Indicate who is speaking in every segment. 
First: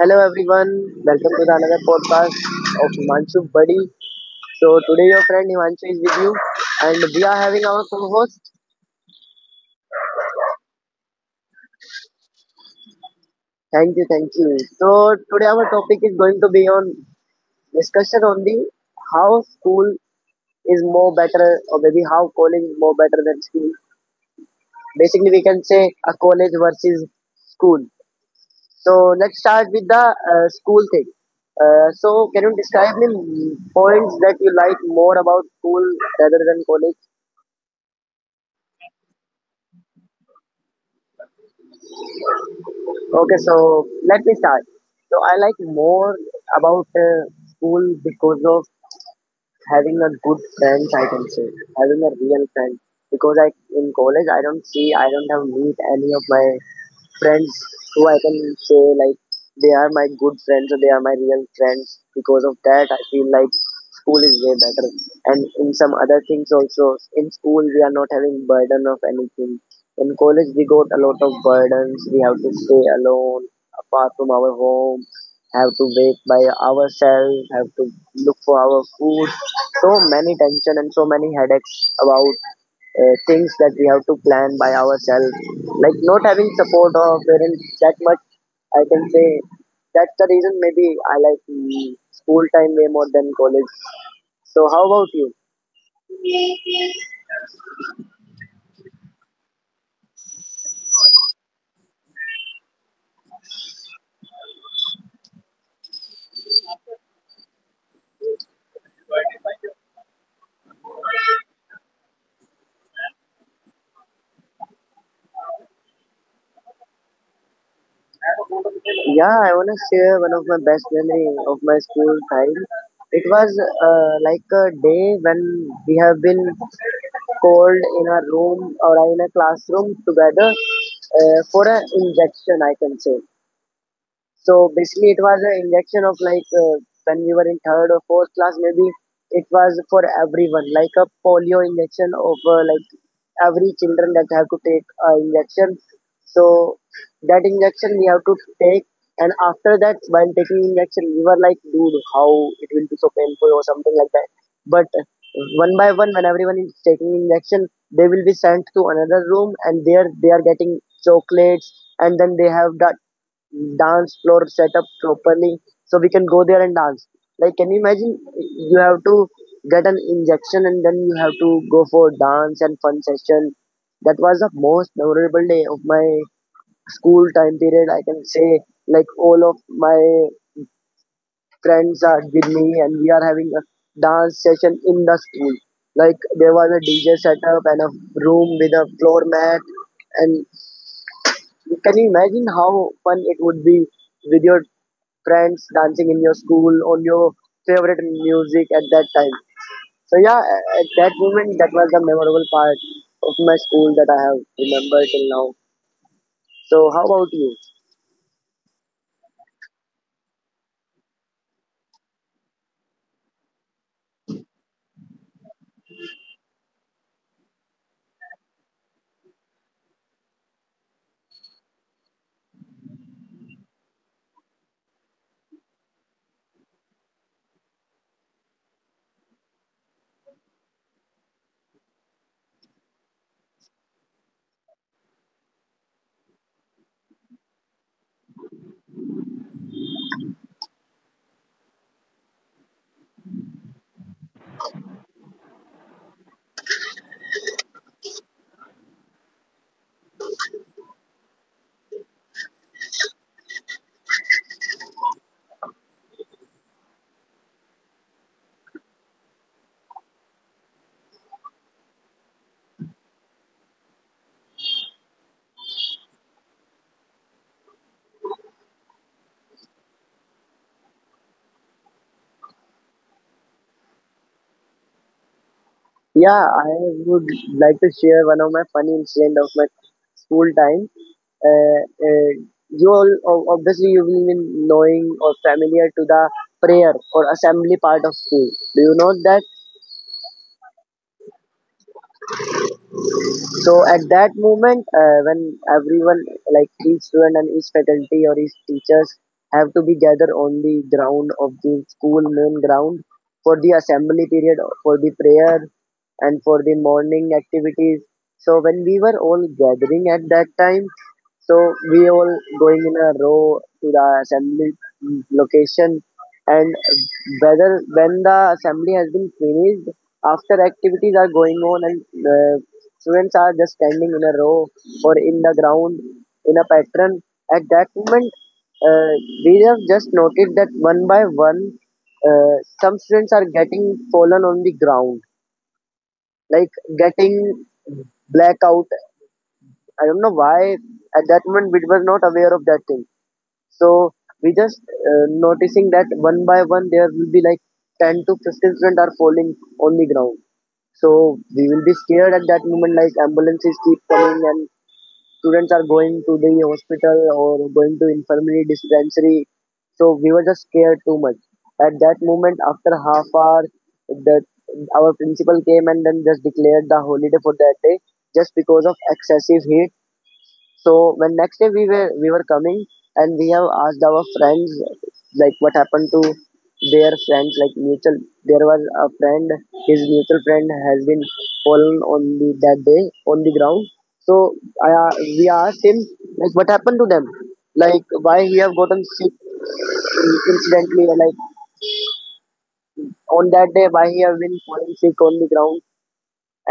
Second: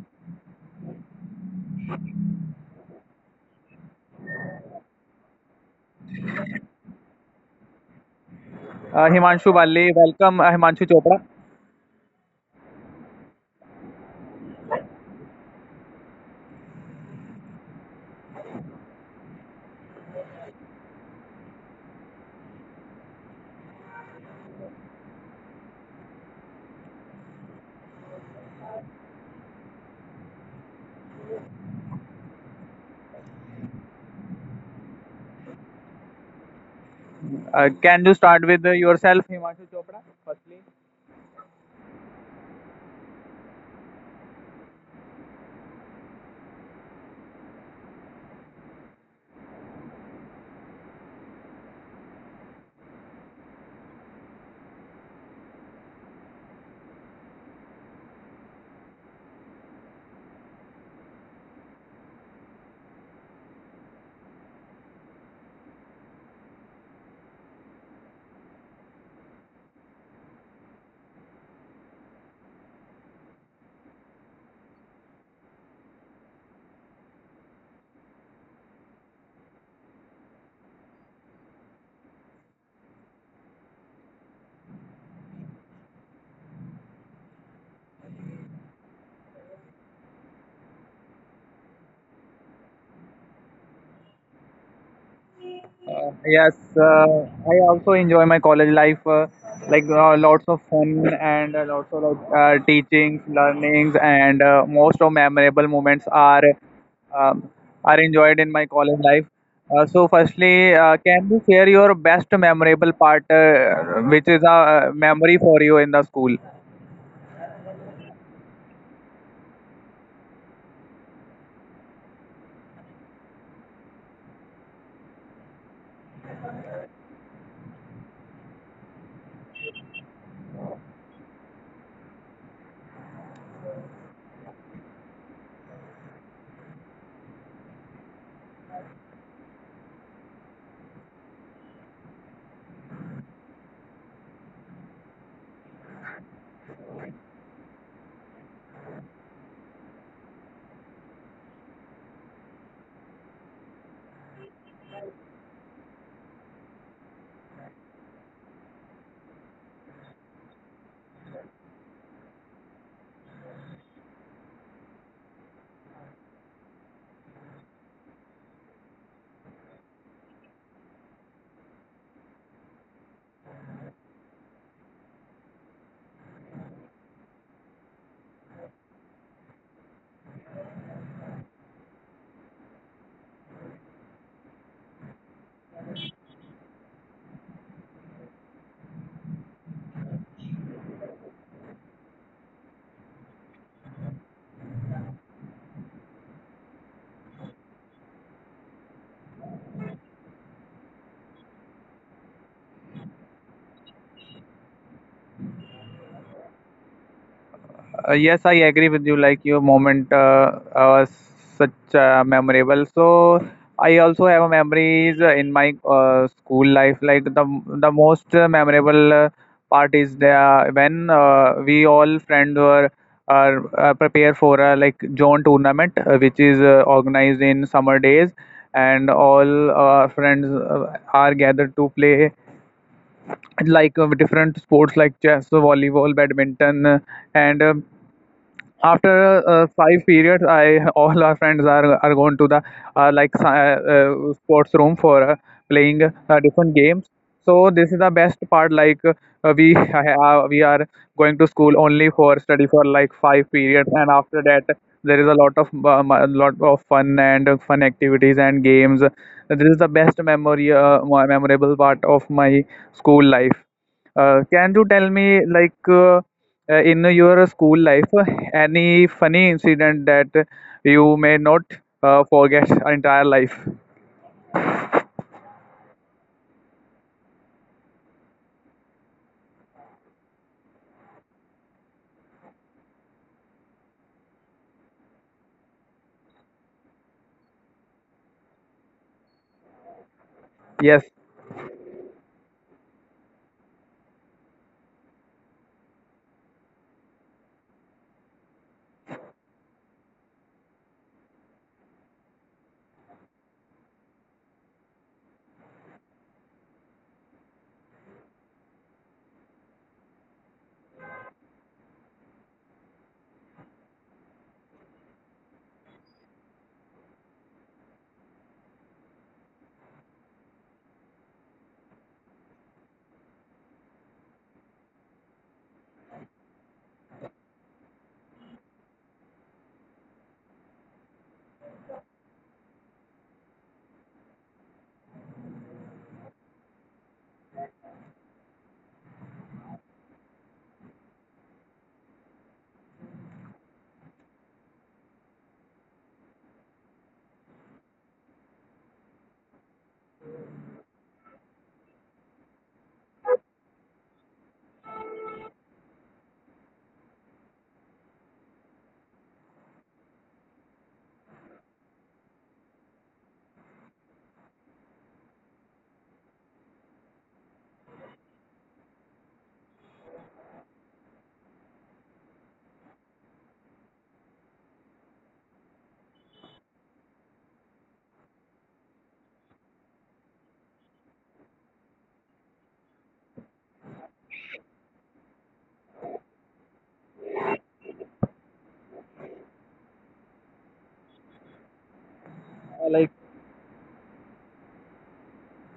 Speaker 1: Hello everyone, welcome to the another podcast of Himanshu Buddy. So today your friend Himanshu is with you and we are having our co-host.
Speaker 2: Himanshu Bali, welcome Himanshu Chopra.
Speaker 1: Thank you, thank you. So today our topic is going to be on discussion on the how school is more better or maybe how college is more better than school. Basically we can say a college versus school. So let's start with the school thing. So can you describe me points that you like more about school rather than college?
Speaker 2: Can you start with yourself, Himanshu Chopra? Firstly,
Speaker 1: Okay, so let me start. So I like more about school because of having a good friends. I can say having a real friend because I in college I don't have meet any of my friends who I can say like they are my good friends or they are my real friends. Because of that, I feel like school is way better. And in some other things also, in school we are not having burden of anything. In college we got a lot of burdens. We have to stay alone, apart from our home. Have to wake by ourselves. Have to look for our food. So many tension and so many headaches about things that we have to plan by ourselves. Like not having support or parents that much, I can say that's the reason maybe I like school time way more than college. So how about you?
Speaker 2: uh, yes, uh, I also enjoy my college life, like lots of fun and lots of teachings, learnings, and most of memorable moments um, are enjoyed in my college life. So, firstly, can you share your best memorable part, which is a memory for you in the school?
Speaker 1: Yeah, I wanna share one of my best memory of my school time. It was like a day when we have been called in a room or in a classroom together for an injection, I can say. So basically, it was an injection of like when we were in third or fourth class, maybe it was for everyone, like a polio injection of like every children that have to take injection. So that injection we have to take, and after that, while taking injection, we were like, dude, how it will be so painful or something like that. But one by one, when everyone is taking injection, they will be sent to another room, and there they are getting chocolates, and then they have that dance floor set up properly so we can go there and dance. Like, can you imagine you have to get an injection and then you have to go for dance and fun session? That was the most memorable day of my school time period. I can say, like, all of my friends are with me and we are having a dance session in the school. Like, there was a DJ setup and a room with a floor mat and can you imagine how fun it would be with your friends dancing in your school on your favorite music at that time? So yeah, at that moment, that was the memorable part of my school that I have remembered till now. So how about you?
Speaker 2: Yes, I agree with you. Like your moment such memorable. So I also have memories in my school life. Like the most memorable part is the when we all friends were are prepare for a like zone tournament, which is organized in summer days, and all friends are gathered to play like different sports like chess, volleyball, badminton, and after five periods I all our friends are going to the uh, like sci- uh, sports room for playing different games. So this is the best part, we we are going to school only for study for like five periods, and after that there is a lot of fun and fun activities and games. This is the best memory, memorable part of my school life. Can you tell me in your school life, any funny incident that you may not forget entire life?
Speaker 1: Yeah, I would like to share one of my funny incident of my school time. Uh, uh, you all obviously you will be knowing or familiar to the prayer or assembly part of school. Do you know that?
Speaker 2: Yes.
Speaker 1: So at that moment, when everyone, like each student and each faculty or each teachers, have to be gathered on the ground of the school main ground for the assembly period, for the prayer, and for the morning activities. So when we were all gathering at that time, so we all going in a row to the assembly location, and whether when the assembly has been finished, after activities are going on, and students are just standing in a row or in the ground in a pattern. At that moment, uh, we have just noted that one by one, some students are getting fallen on the ground, like getting blackout. I don't know why at that moment we were not aware of that thing. So we just noticing that one by one there will be like 10 to 15 students are falling on the ground. So we will be scared at that moment like ambulances keep coming and students are going to the hospital or going to infirmary dispensary. So we were just scared too much. At that moment after half hour the our principal came and then just declared the holiday for that day just because of excessive heat. So when next day we were coming and we have asked our friends like what happened to their friends like mutual, there was a friend, his mutual friend has been fallen on the that day on the ground. So we asked him like what happened to them, like why he have gotten sick incidentally, like on that day why he have been falling sick on the ground.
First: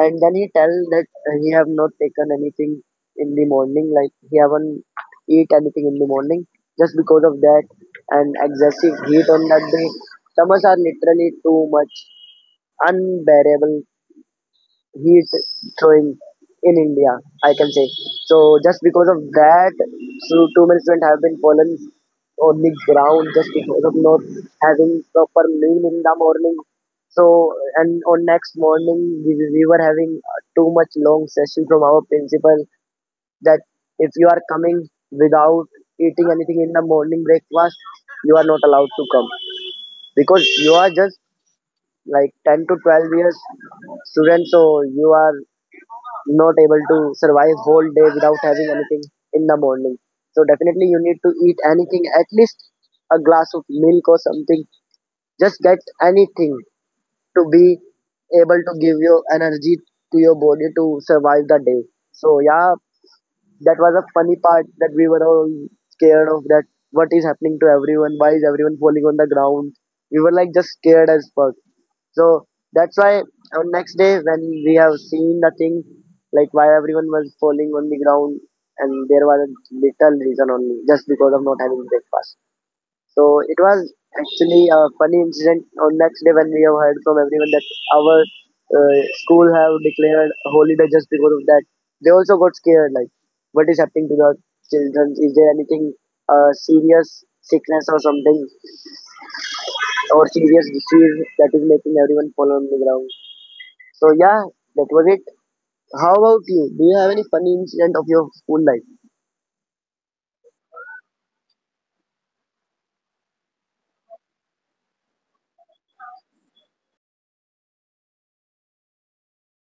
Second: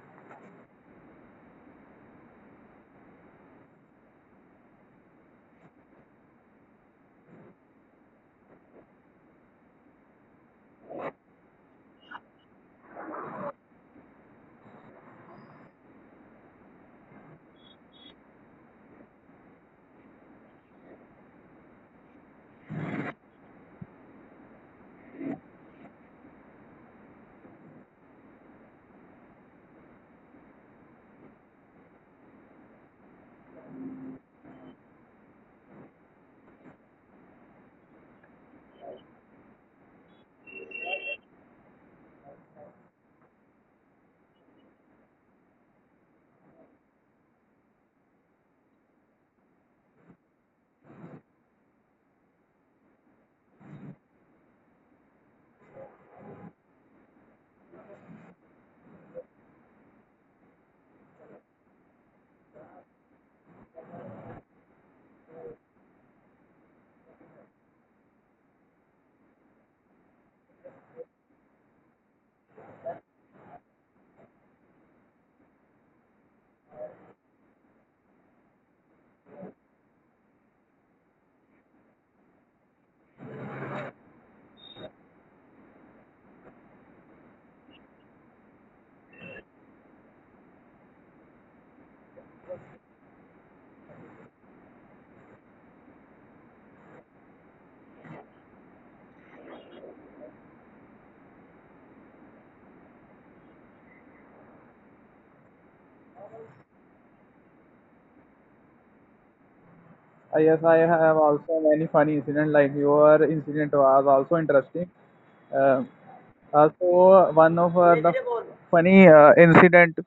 Speaker 1: And then he tell that he have not taken anything in the morning, like he haven't eat anything in the morning, just because of that and excessive heat on that day. Summers are literally too much unbearable heat throwing in India, I can say. So just because of that, so too many students have been fallen on the ground just because of not having proper meal in the morning. So and on next morning we were having too much long session from our principal that if you are coming without eating anything in the morning breakfast, you are not allowed to come because you are just like 10 to 12 years student, so you are not able to survive whole day without having anything in the morning. So definitely you need to eat anything, at least a glass of milk or something. Just get anything to be able to give your energy to your body to survive the day. So yeah, that was a funny part that we were all scared of that, what is happening to everyone, why is everyone falling on the ground. We were like just scared as fuck. So that's why on next day when we have seen the thing, like why everyone was falling on the ground, and there was a little reason only just because of not having breakfast. So it was actually a funny incident on next day when we have heard from everyone that our school have declared holiday just because of that. They also got scared like what is happening to the children? Is there anything serious sickness or something or serious disease that is making everyone fall on the ground? So yeah, that was it. How about you? Do you have any funny incident of your school life?
Speaker 2: Yes, I have also many funny incident. Like your incident was also interesting. Uh, so one of the funny incident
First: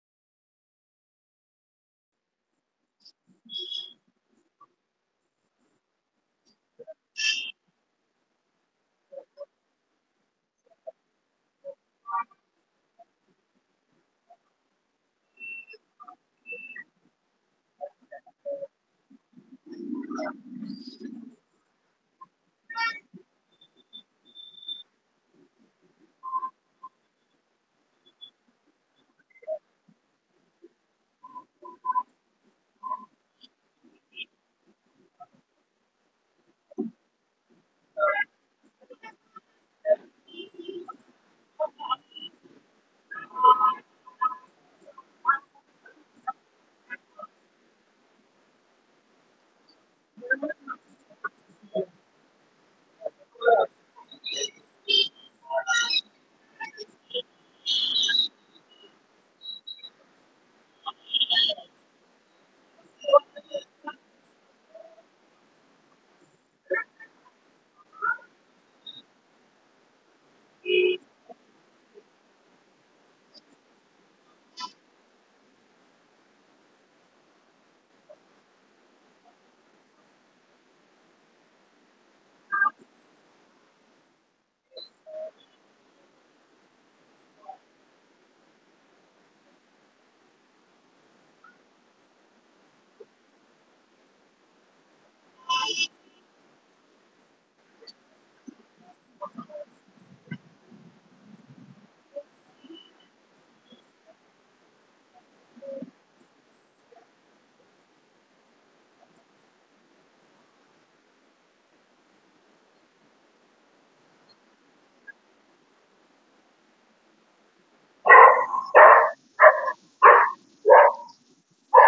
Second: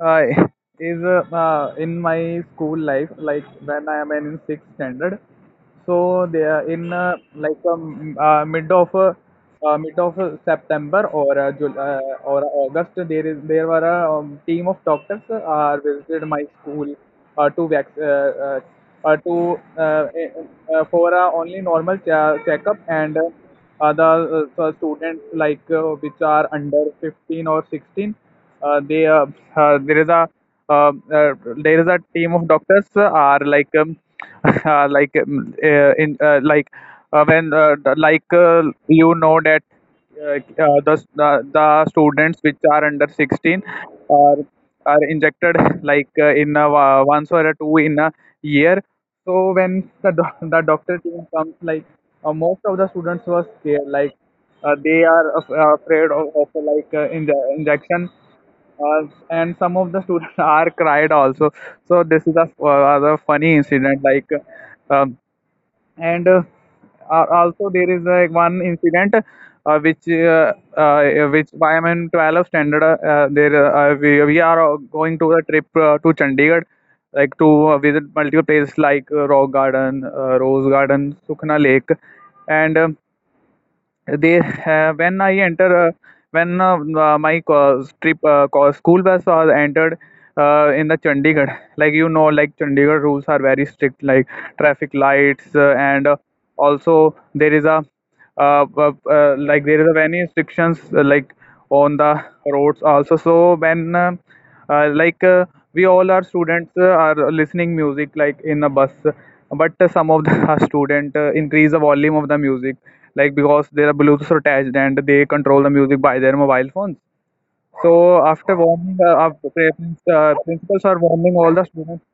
Speaker 2: uh, is in my school life like when I am in sixth standard. So they are in mid of september or or august, there is there were a team of doctors visited my school to vac- to for only normal checkup. And the students which are under 15 or 16, they uh, there is a uh, uh, there is a team of doctors are like like in like when like you know that the students which are under 16 are are injected like once or a two in a year. So when the doctor team comes, most of the students were scared, they are afraid of injection uh, and some of the students are cried also. So this is the funny incident. Like um and also there is like one incident which I am in 12 standard. There we are going to a trip to Chandigarh like to visit multiple places like Rock Garden, Rose Garden, Sukhna Lake, and they when I enter when my school bus was entered in the chandigarh. Like you know like chandigarh rules are very strict, like traffic lights and also there is a many restrictions like on the roads also. So when like we all are students are listening music like in a bus, but some of the student increase the volume of the music, like because there are bluetooth attached and they control the music by their mobile phones. So after warning, after parents, principals are warning all the students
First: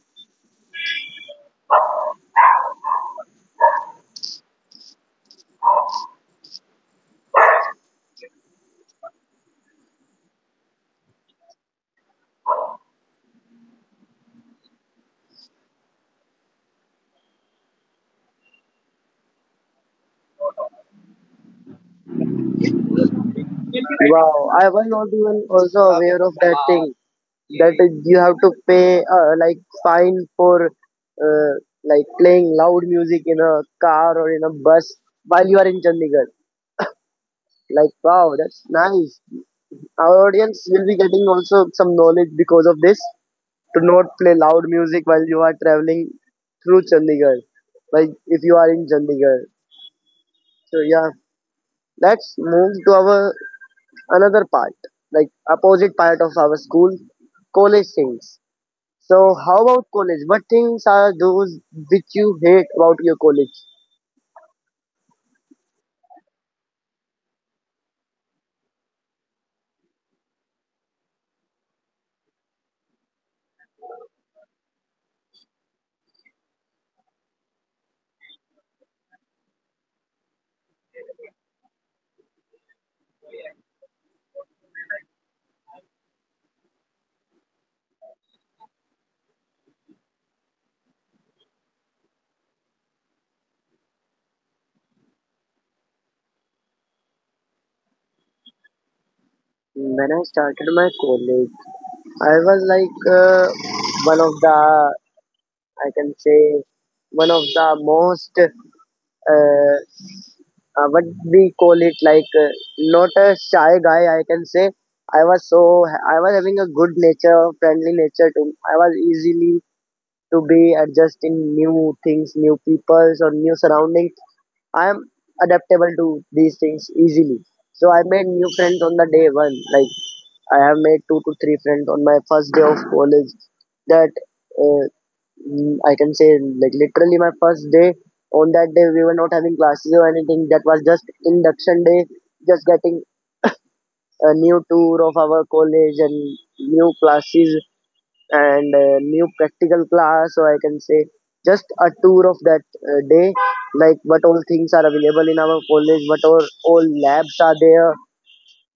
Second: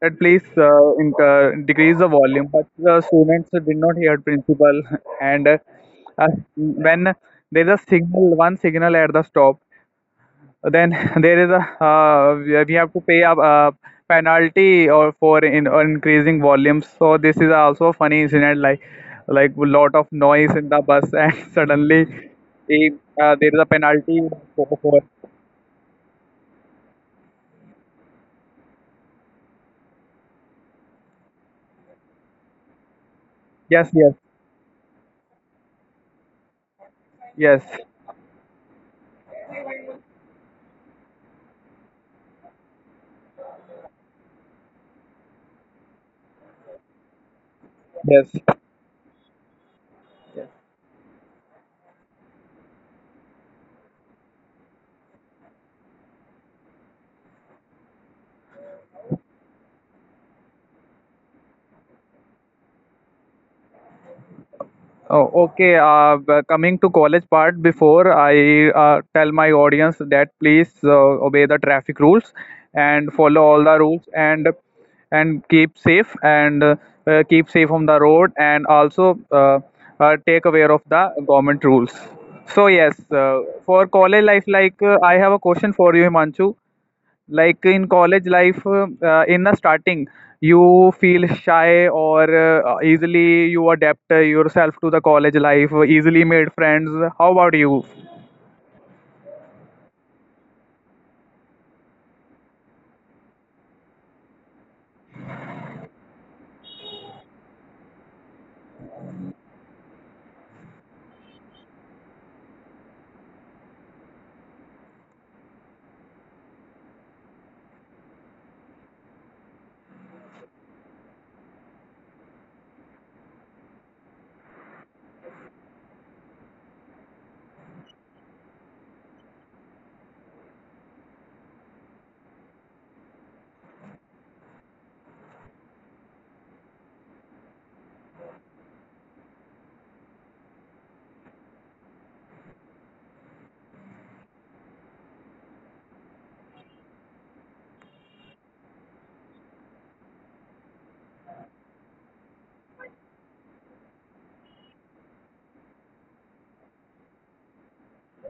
Speaker 2: that please decrease the volume, but the students did not hear principal. And uh, when there is a signal, one signal at the stop, then there is a we have to pay a penalty or for in increasing volumes. So this is also a funny incident, like a lot of noise in the bus, and suddenly eh, there is a penalty
Speaker 1: Wow, I was not
Speaker 2: for
Speaker 1: even also aware of that thing. That you have to pay like fine for like playing loud music in a
Speaker 2: yes
Speaker 1: car or
Speaker 2: yes
Speaker 1: in a bus while you are in Chandigarh.
Speaker 2: yes,
Speaker 1: Like wow, that's nice. Our audience will be getting also some knowledge because of this to not play loud music while you are traveling through Chandigarh. Like if
Speaker 2: yes.
Speaker 1: you are in Chandigarh. So yeah, let's move to our another part, like opposite part of our school, college things. So, how about college? What things are those which you hate about your college?
Speaker 2: Oh, okay. Coming to college part, before I tell my audience that please obey the traffic rules and follow all the rules, and keep safe, and keep safe on the road, and also take aware of the government rules. So yes, for college life, I have a question for you, Himanshu, like in college life, in the starting you feel shy, or easily you adapt yourself to the college life, easily made friends, how about you?
Speaker 1: When I started my college, I was like one of the, I can say, one of the most, what we call it, like not a shy guy, I can say. I was having a good nature, friendly nature to, I was easily to be adjust in new things, new peoples or new surroundings. I am adaptable to these things easily. So I made new friends on the day one. Like I have made two to three friends on my first day of college. That uh, I can say like literally my first day. On that day we were not having classes or anything. That was just induction day. Just getting a new tour of our college and new classes and new practical class or I can say just a tour of that day, like what all things are available in our college, what all labs are there,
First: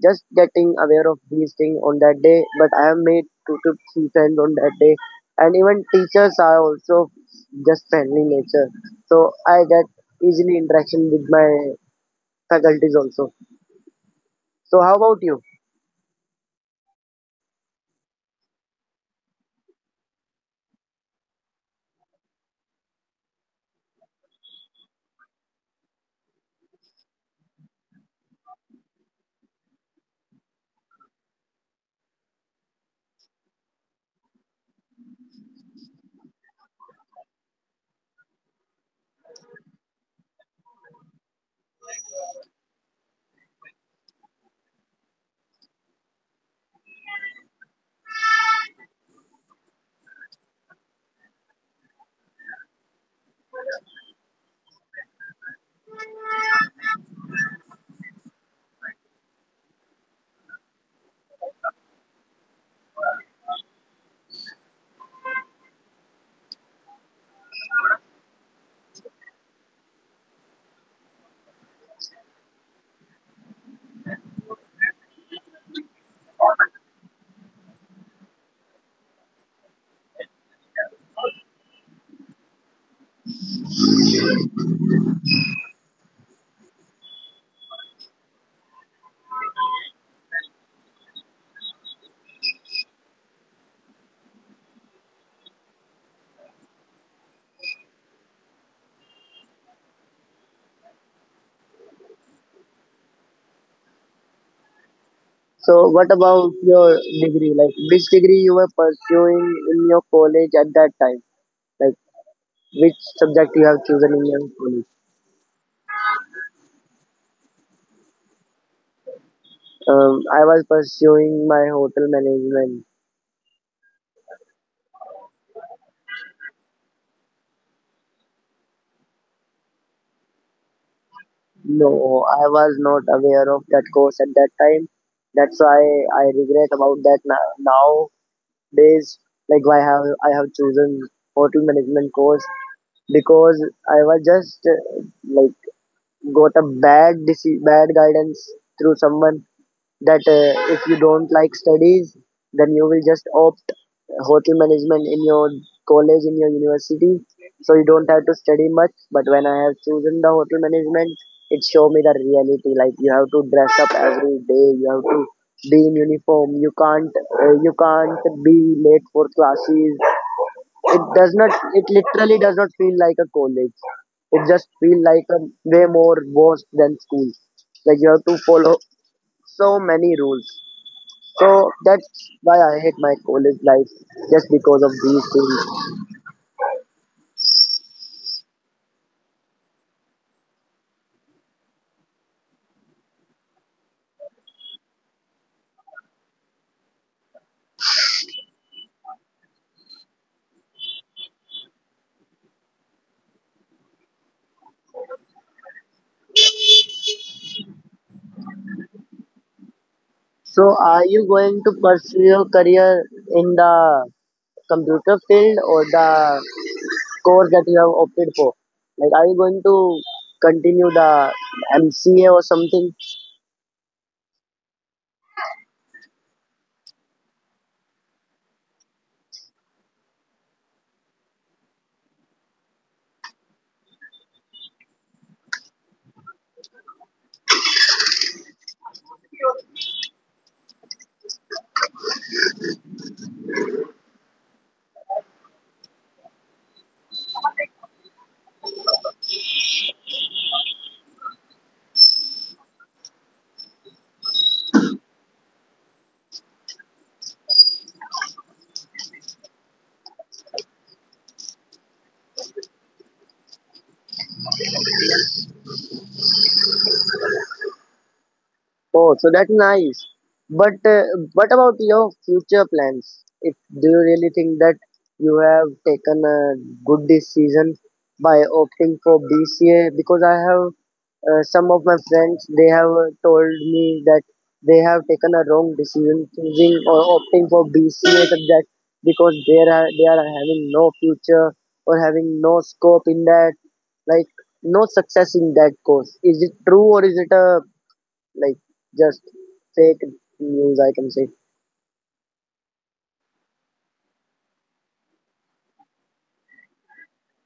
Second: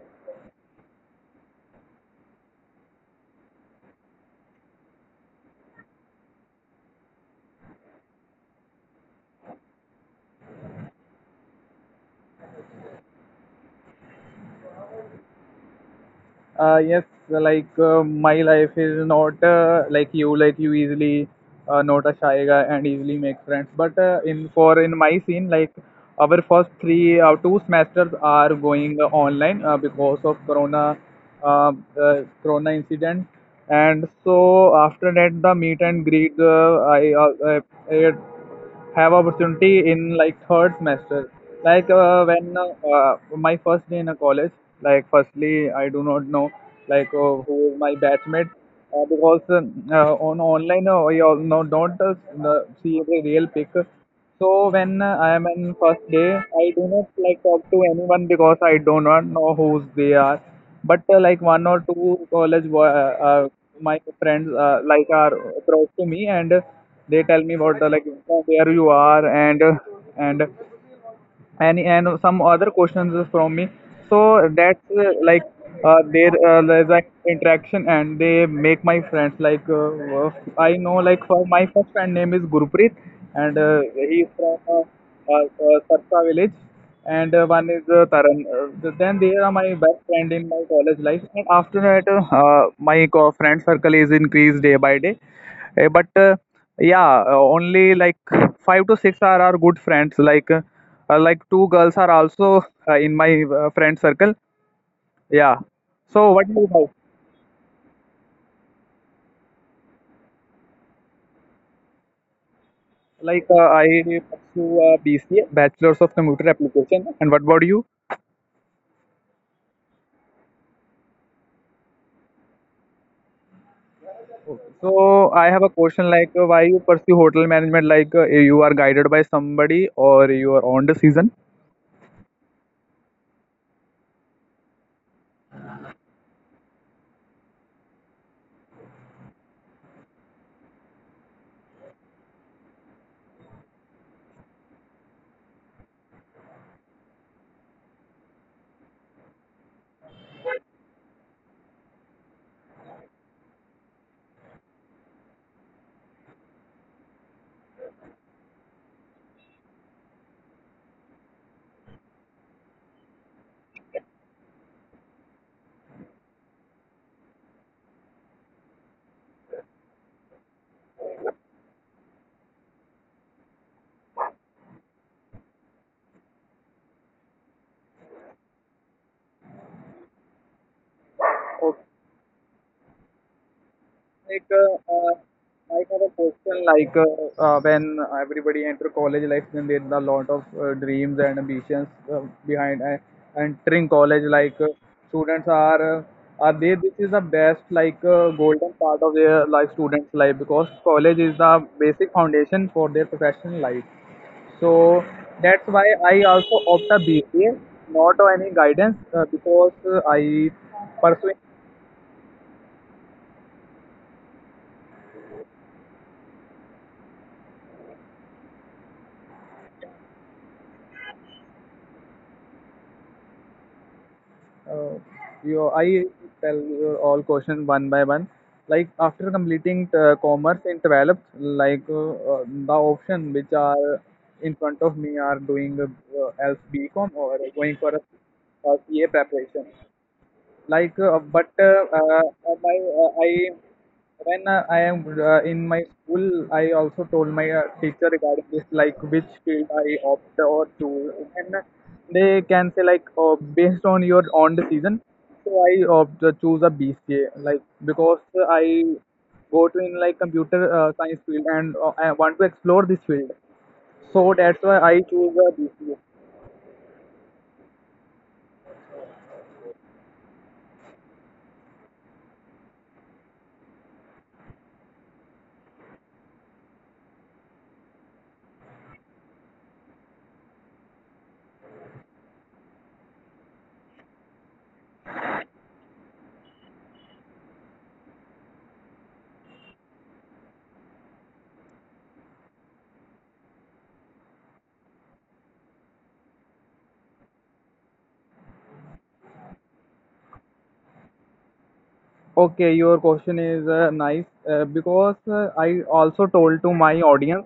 Speaker 1: just getting aware of these things on that day. But I have made two to three friends on that day, and even teachers are also just friendly nature, so I get easily interaction with my faculties also. So how about you?
Speaker 2: Yes, like my life is not like you, like you easily not a shy guy and easily make friends. But in my scene, like our first three two semesters are going online because of Corona, uh, Corona incident, and so after that the meet and greet, I uh, have opportunity in like third semester. When my first day in a college, like firstly I do not know who is my batchmate, because on online we all know don't see the real picture. So when I am in first day, I do not like talk to anyone, because I do not know who they are. But like one or two college boy, my friends like are close to me, and they tell me about the like where you are, and any and some other questions from me. So that's there there's an interaction and they make my friends uh, I know, like for my first friend name is gurpreet, and he's from sarsa village, and one is taran. Then they are my best friend in my college life, and after that my friend circle is increased day by day. But yeah, only like five to six are our good friends, like two girls are also in my friend circle, yeah.
Speaker 1: So, what
Speaker 2: So what
Speaker 1: about
Speaker 2: do you have?
Speaker 1: your degree? Like, which degree you were pursuing in your college at that time? Like which subject
Speaker 2: Like
Speaker 1: you have
Speaker 2: I
Speaker 1: chosen in your
Speaker 2: pursue
Speaker 1: college?
Speaker 2: bca, bachelor's of computer application. And what about you?
Speaker 1: I was pursuing my hotel management.
Speaker 2: So I have a question like, why you pursue hotel management, like you are guided by somebody or your own decision?
Speaker 1: No, I was not aware of that course at that time. That's why I regret about that now. Nowadays, like why have I have chosen hotel management course because I was just like got a bad guidance through someone that if you don't like studies, then you will just opt hotel management in your college, in your university. So you don't have to study much. But when I have chosen the hotel management, it showed me the reality. Like you have to dress up every day. You have to be in uniform. You can't be late for classes. It literally does not feel like a college. It just feel like a way more worse than school. Like you have to follow so many rules, so that's why I hate my college life just
Speaker 2: Like,
Speaker 1: because of these things.
Speaker 2: I have a question. Like, when everybody enter college life, then there are a lot of dreams and ambitions behind. Entering college, students are they? This is the best, like, golden part of their life, students' life, because college is the basic foundation for their professional life. So that's why I also opt a BCA, not on any guidance, because I
Speaker 1: So are you
Speaker 2: pursuing.
Speaker 1: going to pursue your career in the computer field or the course that you have opted for? Like are you going to continue the MCA or something?
Speaker 2: Uh, I tell you all question one by one. Like after completing commerce in 12th, like the option which are in front of me are doing else BCom or going for a CA preparation, like but my I when I am in my school, I also told my teacher regarding this, like which field I opt or choose, and they can say like based on your own decision. So I opt choose a bca, like because I go to in like computer science field, and I want to explore this field. So that's why I choose a bca.
Speaker 1: Oh, so that's nice. But what about your future plans? If do you really think that you have taken a good decision by opting for BCA? Because I have some of my friends they have told me that they have taken a wrong decision choosing or opting for BCA subject because they are having no future or having no scope in that, like no success in that course. Is it true or is it a like just fake news I can say.
Speaker 2: Okay, your question is nice because I also told to my audience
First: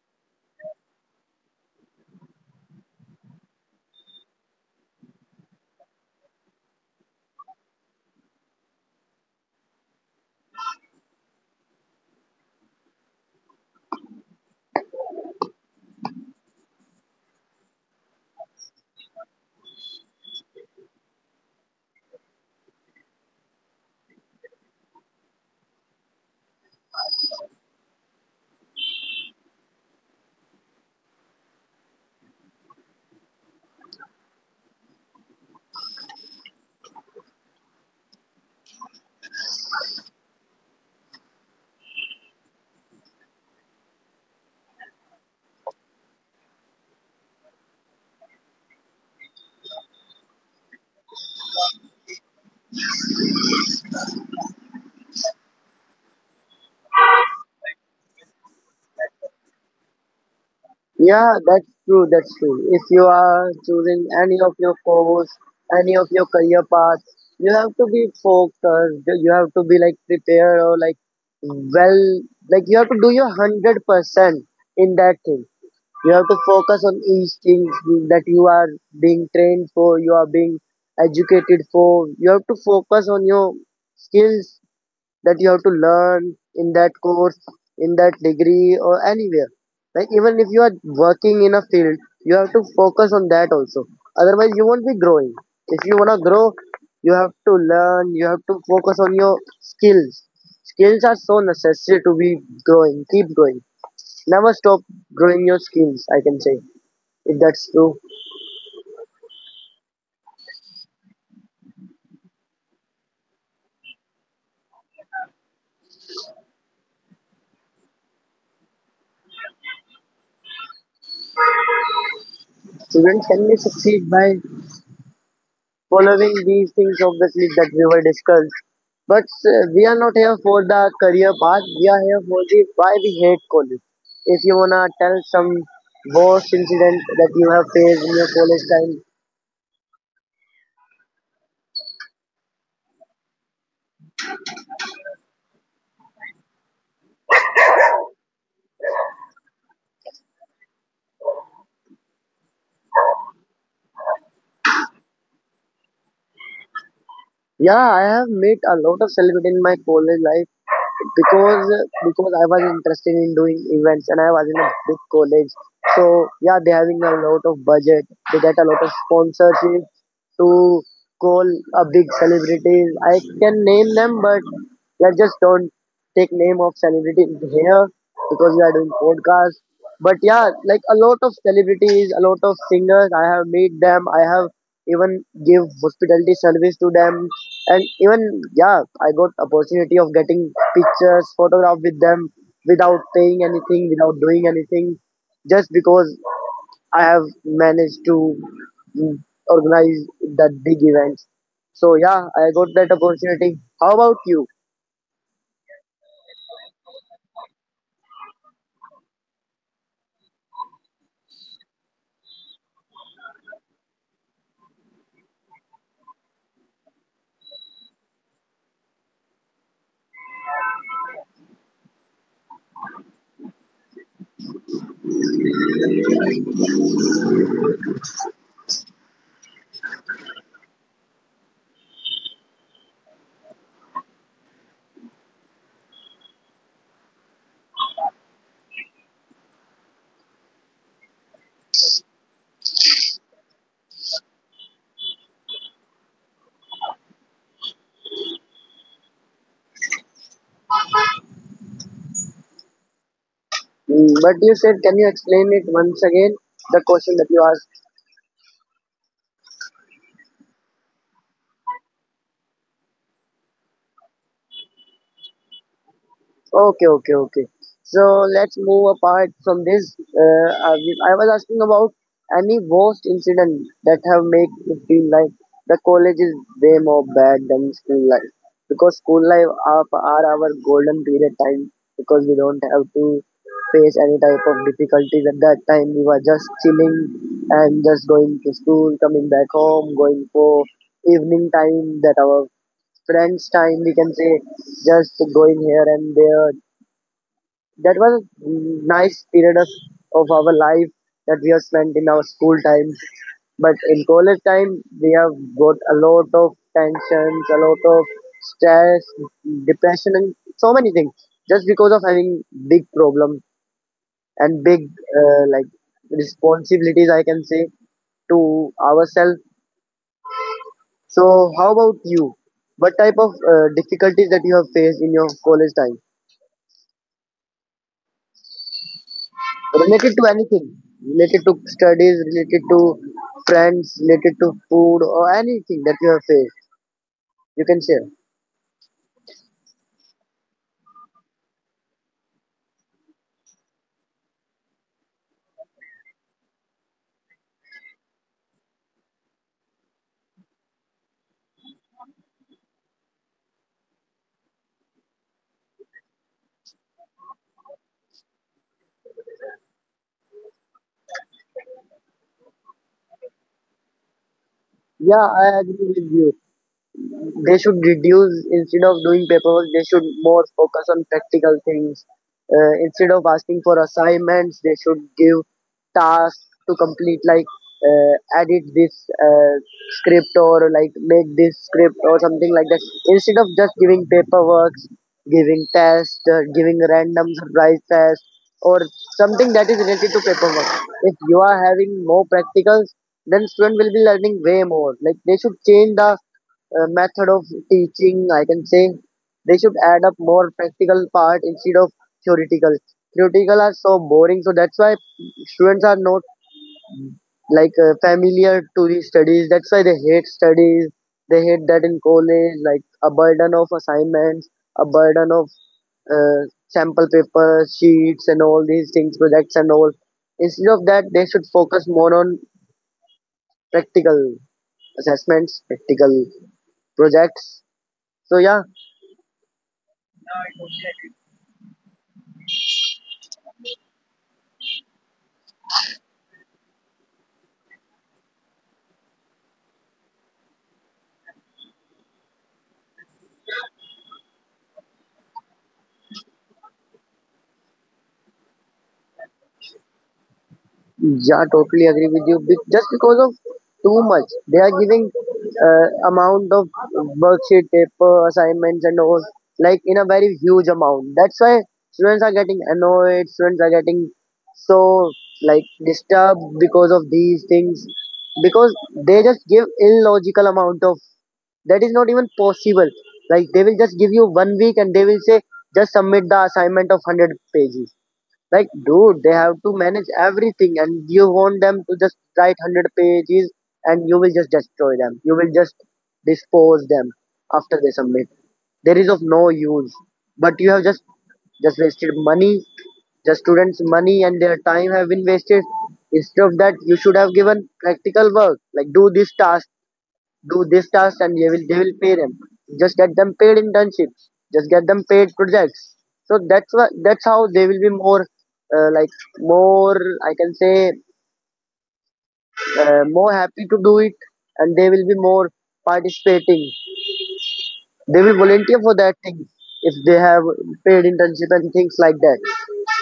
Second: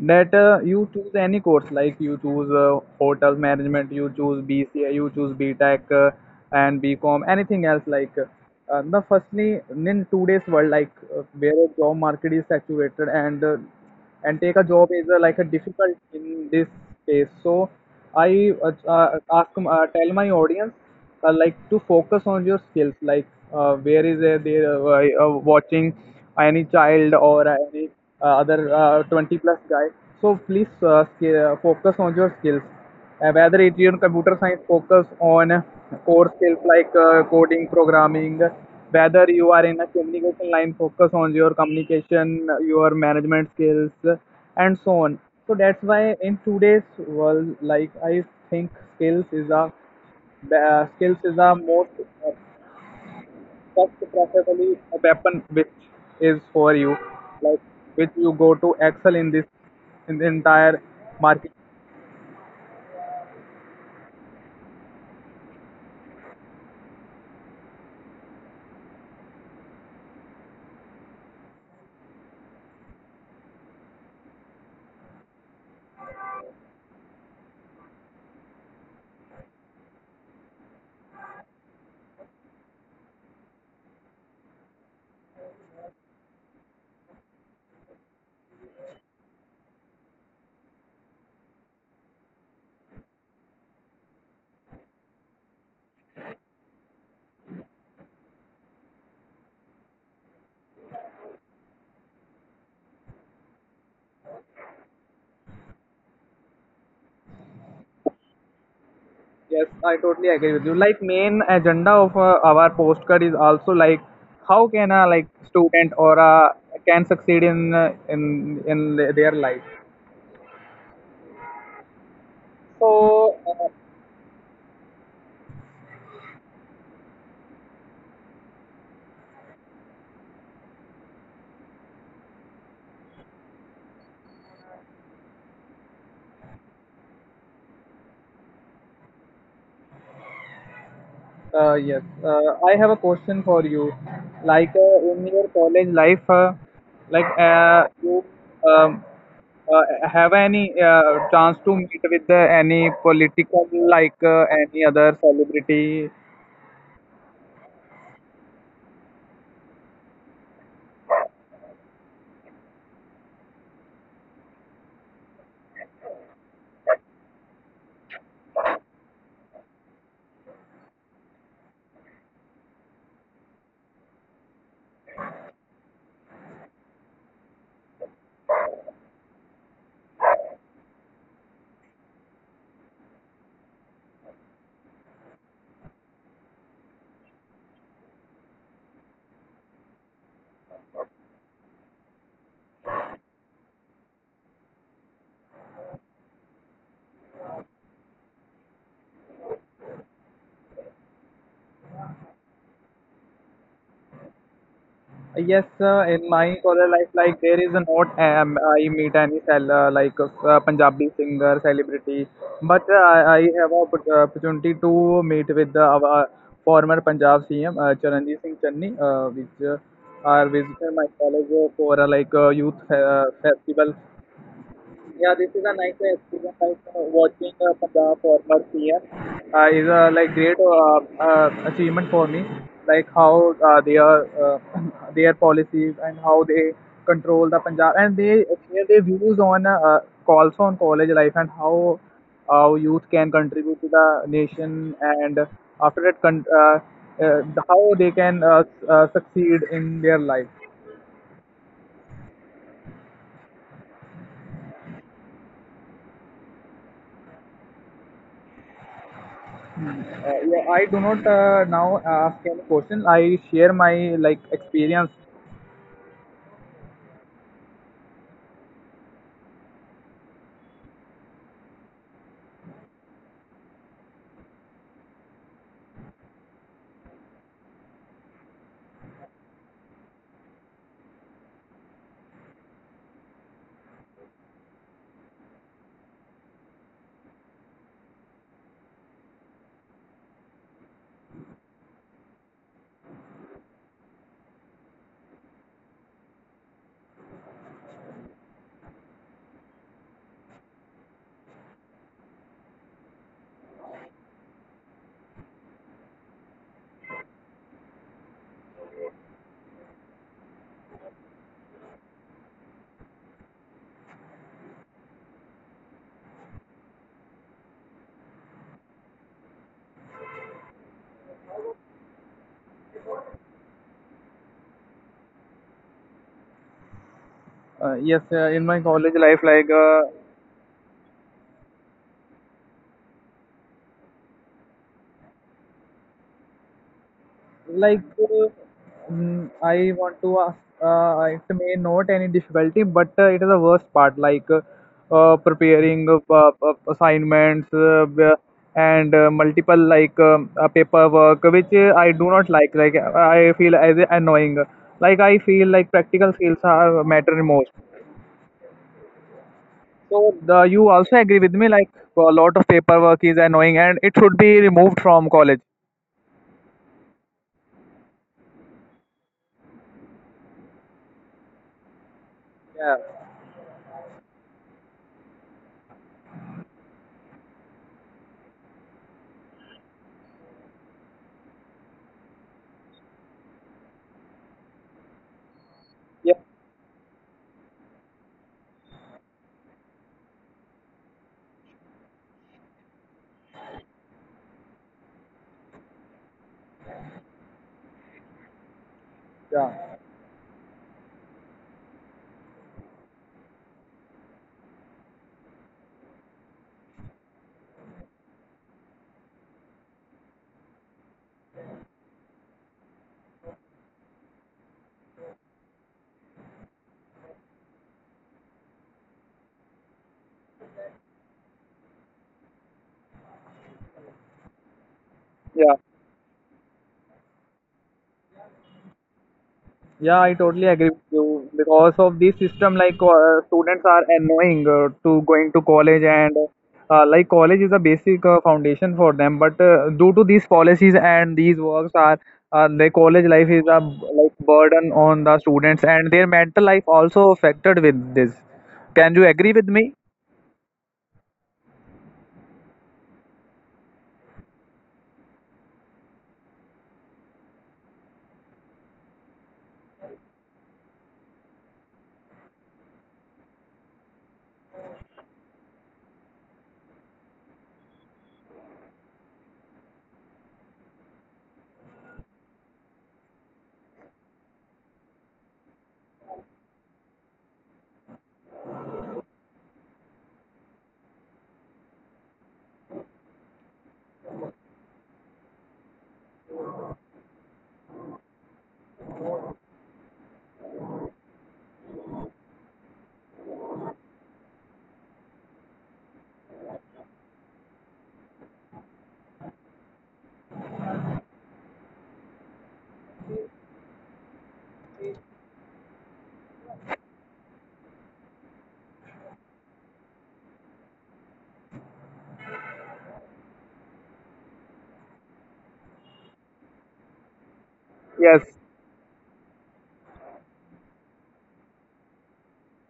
Speaker 2: that you choose any course, like you choose hotel management, you choose BCA, you choose BTech, and BCom, anything else. Like the firstly in today's world, like where job market is saturated, and take a job is like a difficult in this case. So I tell my audience like to focus on your skills, like where is they watching any child or any other 20 plus guy. So please focus on your skills, whether it your computer science, focus on core skills like coding, programming, whether you are in a communication line, focus on your communication, your management skills, and so on. So that's why in today's world, like I think skills is a most uh, first preferably a weapon which is for you, like which you go to excel in this in the entire
Speaker 1: Yeah,
Speaker 2: market.
Speaker 1: that's true, that's true. If you are choosing any of your course, any of your career paths, you have to be focused, you have to be like prepared or like well, like you have to do your 100% in that thing. You have to focus on each thing that you are being trained for, you are being educated for. You have to focus on your skills that you have to learn in that course, in that degree, or anywhere. Like even if you are working in a field, you have to focus on that also. Otherwise, you won't be growing. If you wanna grow, you have to learn. You have to focus on your skills. Skills are so necessary to be growing. Keep growing. Never stop growing your skills. I can say if that's true.
Speaker 2: Yes, I totally agree with you. Like main agenda of our postcard is also like how can a like student or a can succeed in in their life. So
Speaker 1: Students can be succeed by following these things obviously that we were discussed, but we are not here for the career path, we are here for the why we hate college. If you wanna tell some worst incident that you have faced in your college time.
Speaker 2: yes, I have a question for you. Like in your college life, like you um, uh, have any chance to meet with any political like any other celebrity.
Speaker 1: Yeah, I have met a lot of celebrities in my college life because I was interested in doing events and I was in a big college. So yeah, they having a lot of budget. They get a lot of sponsorship to call a big celebrities. I can name them, but let's just don't take name of celebrity in here because we are doing podcast. But yeah, like a lot of celebrities, a lot of singers, I have meet them. I have even give hospitality service to them, and even yeah, I got opportunity of getting pictures, photograph with them without paying anything, without doing anything, just because I have managed to mm, organize that big event. So yeah, I got that opportunity. How about you?
Speaker 2: Yes, in my color life, like there is a not I meet any like Punjabi singer, celebrity, but I have a opportunity to meet with the, our former Punjab CM, Charanjit Singh Channi, which are visiting my college for like youth festival. It is a nice experience like watching the former CM is a like great achievement for me, like how they are their policies and how they control the Punjab and they share their views on also on college life and how youth can contribute to the nation, and after that uh, how they can succeed in their life.
Speaker 1: Mm, but you said, can you explain it once again, the question that you asked?
Speaker 2: Yeah, I do not now ask any question. I share my like experience.
Speaker 1: Okay, okay, okay. So let's move apart from this. I was asking about any worst incident that have made you feel like the college is way more bad than school life because school life are our golden period time, because we don't have to face any type of difficulties at that time. We were just chilling and just going to school, coming back home, going for evening time that our friends time we can say, just going here and there. That was a nice period of our life that we have spent in our school time. But in college time, we have got a lot of tensions, a lot of stress, depression, and so many things just because of having big problems and big like responsibilities, I can say, to ourselves. So, how about you? What type of difficulties that you have faced in your college time?
Speaker 2: Yes, in my college life,
Speaker 1: Related to anything, related to studies, related to friends, related to food, or anything that you have faced, you can share.
Speaker 2: like mm, I want to ask. It may not any difficulty, but it is the worst part. Like preparing assignments and multiple like paperwork, which I do not like. Like I feel as annoying. Like I feel like practical skills are matter most. So the, you also agree with me, like a lot of paperwork is annoying and it should be removed from college.
Speaker 1: Yeah, I agree with you. They should reduce. Instead of doing paperwork, they should more focus on practical
Speaker 2: Yeah,
Speaker 1: things. Uh, instead of asking for assignments, they should give tasks to complete, like uh, edit this uh, script, or like make this script or something like that, instead of just giving paperwork,
Speaker 2: yeah,
Speaker 1: giving tests, giving random surprise tests, or something that is related to paperwork. If you are having more practicals, then student will be learning way more. Like they should change the method of teaching, I can say.
Speaker 2: yeah,
Speaker 1: They should add up more practical part instead of theoretical. Theoretical are so boring, so that's why students are not like familiar to these studies. That's why they hate studies. They hate that in college, like a burden of assignments, a burden of sample papers, sheets, and all these things, projects and all. Instead of that, they should focus more on practical assessments,
Speaker 2: yeah.
Speaker 1: practical projects. So yeah.
Speaker 2: Yeah, I totally agree with you because of this system, like students are annoying to going to college and like college is a basic foundation for them. But due to these policies and these works are the college life is a like burden on the students, and their mental life also affected with this. Can you agree with me?
Speaker 1: Yeah, totally agree with you. Be- Just because of too much, they are giving amount of worksheet, paper, assignments, and all like in a very huge amount. That's why students are getting annoyed. Students are getting so like disturbed because of these things because they just give illogical amount of that is not even possible. Like they will just give you one week and they will say just submit the assignment of hundred pages. Like, dude, they have to manage everything, and you want them to just write 100 pages, and you will just destroy them. You will just dispose them after they submit. There is of no use. But you have just wasted money, the students' money and their time have been wasted. Instead of that, you should have given practical work, like do this task, and they will pay them. Just get them paid internships, just get them paid projects. So that's what, that's how they will be more like more, I can say, more happy to do it, and they will be more participating. They will
Speaker 2: Yes.
Speaker 1: volunteer for that thing if they have paid internship and things like that.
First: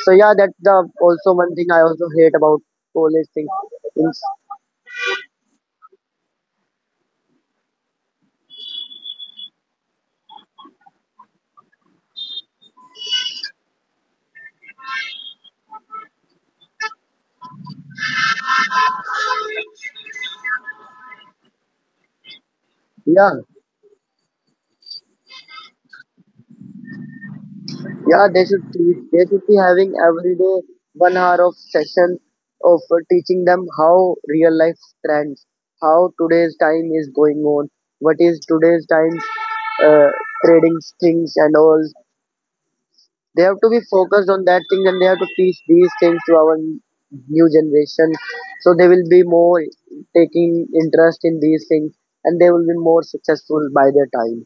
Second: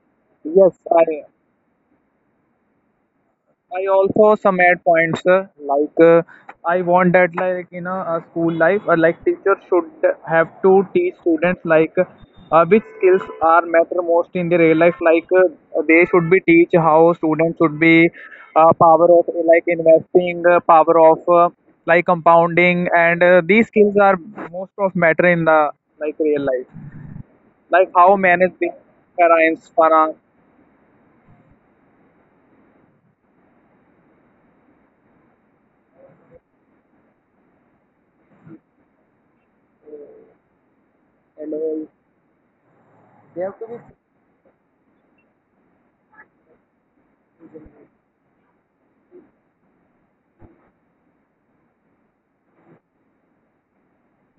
Speaker 1: So yeah, that's the
Speaker 2: Yes, I
Speaker 1: also one thing I also hate about college thing
Speaker 2: I
Speaker 1: things.
Speaker 2: also some add points like I want that like you know a school life or like teacher should have to teach students like which skills are matter most in the real life, like they should be teach how students should be power of like investing, power of like compounding, and
Speaker 1: Yeah,
Speaker 2: these skills are most of matter in the like real life, like how
Speaker 1: Yeah, they
Speaker 2: manage
Speaker 1: should
Speaker 2: the
Speaker 1: teach. They should be
Speaker 2: finance
Speaker 1: having
Speaker 2: finance
Speaker 1: every day one hour of session of teaching them how real life trends, how today's time is going on, what is today's time uh, trading things and
Speaker 2: and
Speaker 1: all.
Speaker 2: all.
Speaker 1: They
Speaker 2: They
Speaker 1: have to
Speaker 2: have to
Speaker 1: be
Speaker 2: be.
Speaker 1: focused on that thing and they have to teach these things to our new generation. So they will be more taking interest in these things and they will be more successful by their time.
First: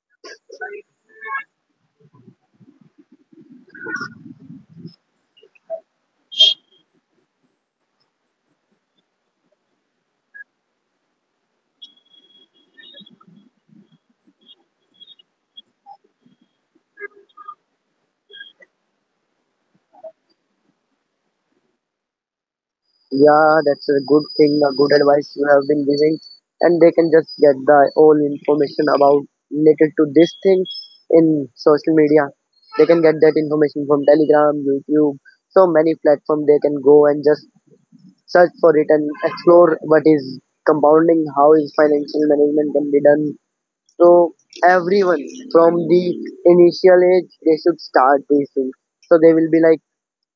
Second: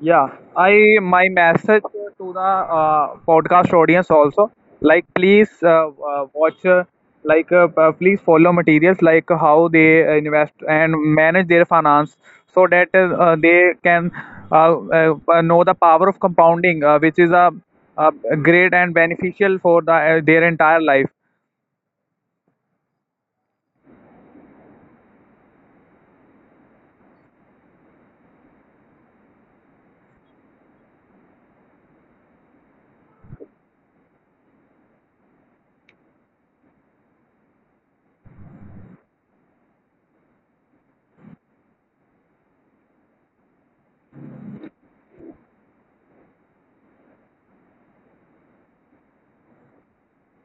Speaker 2: Yeah, I my message to the podcast audience also, like please watch like please follow materials like how they invest and manage their finance, so that they can know the power of compounding, which is a great and beneficial for the their entire life.
Speaker 1: Yeah, that's a good thing, a good advice you have been giving, and they can just get the all information about related to this thing in social media. They can get that information from Telegram, YouTube, so many platforms. They can go and just search for it and explore what is compounding, how is financial management can be done. So everyone from the initial age they should start these things. So they will be like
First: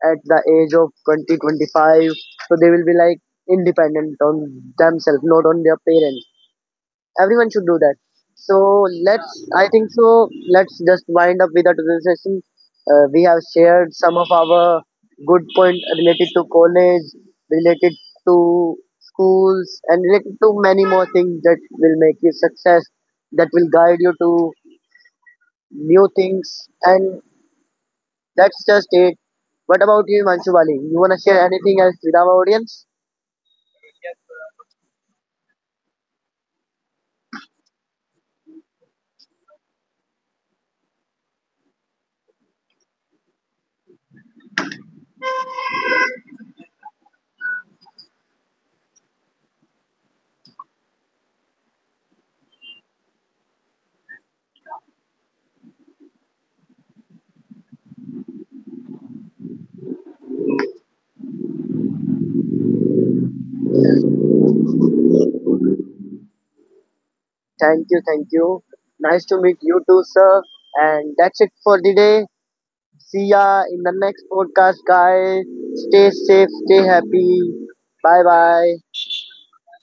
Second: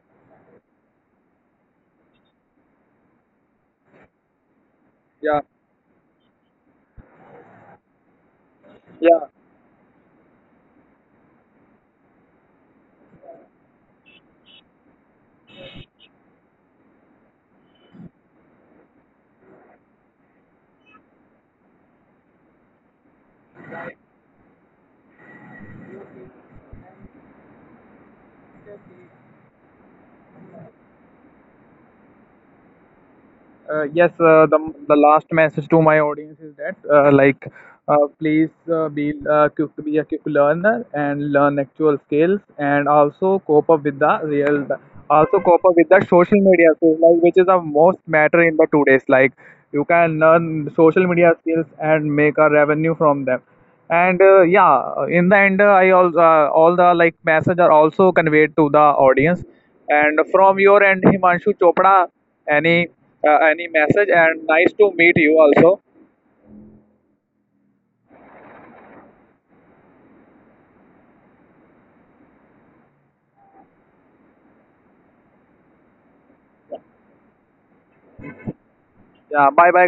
Speaker 1: at the age of 20 25, so they will be like independent on themselves, not
Speaker 2: Yeah,
Speaker 1: on their parents. Everyone should do that. So let's,
Speaker 2: yeah.
Speaker 1: I think so, let's just wind up with our today's session. Uh, we have shared some of our good point related to college, related to schools, and related to many more things that will make you success, that will guide you to new things, and that's just it. What about you, Manshubali? You wanna share anything else with our audience?
Speaker 2: Yes, the last message to my audience is that like please be quick, be a quick learner and learn actual skills and also cope up with the real also cope up with the social media skills, like which is the most matter in the today's, like you can learn social media skills and make a revenue from them. And yeah, in the end, I also all the like message are also conveyed to the audience. And from your end, Himanshu Chopra, any any message, and nice to meet you also.
Speaker 1: Thank you, thank you. Nice to meet you too, sir. And that's it for the day. See ya in the next podcast, guys. Stay safe, stay happy. Bye bye.
Speaker 2: Yeah, bye bye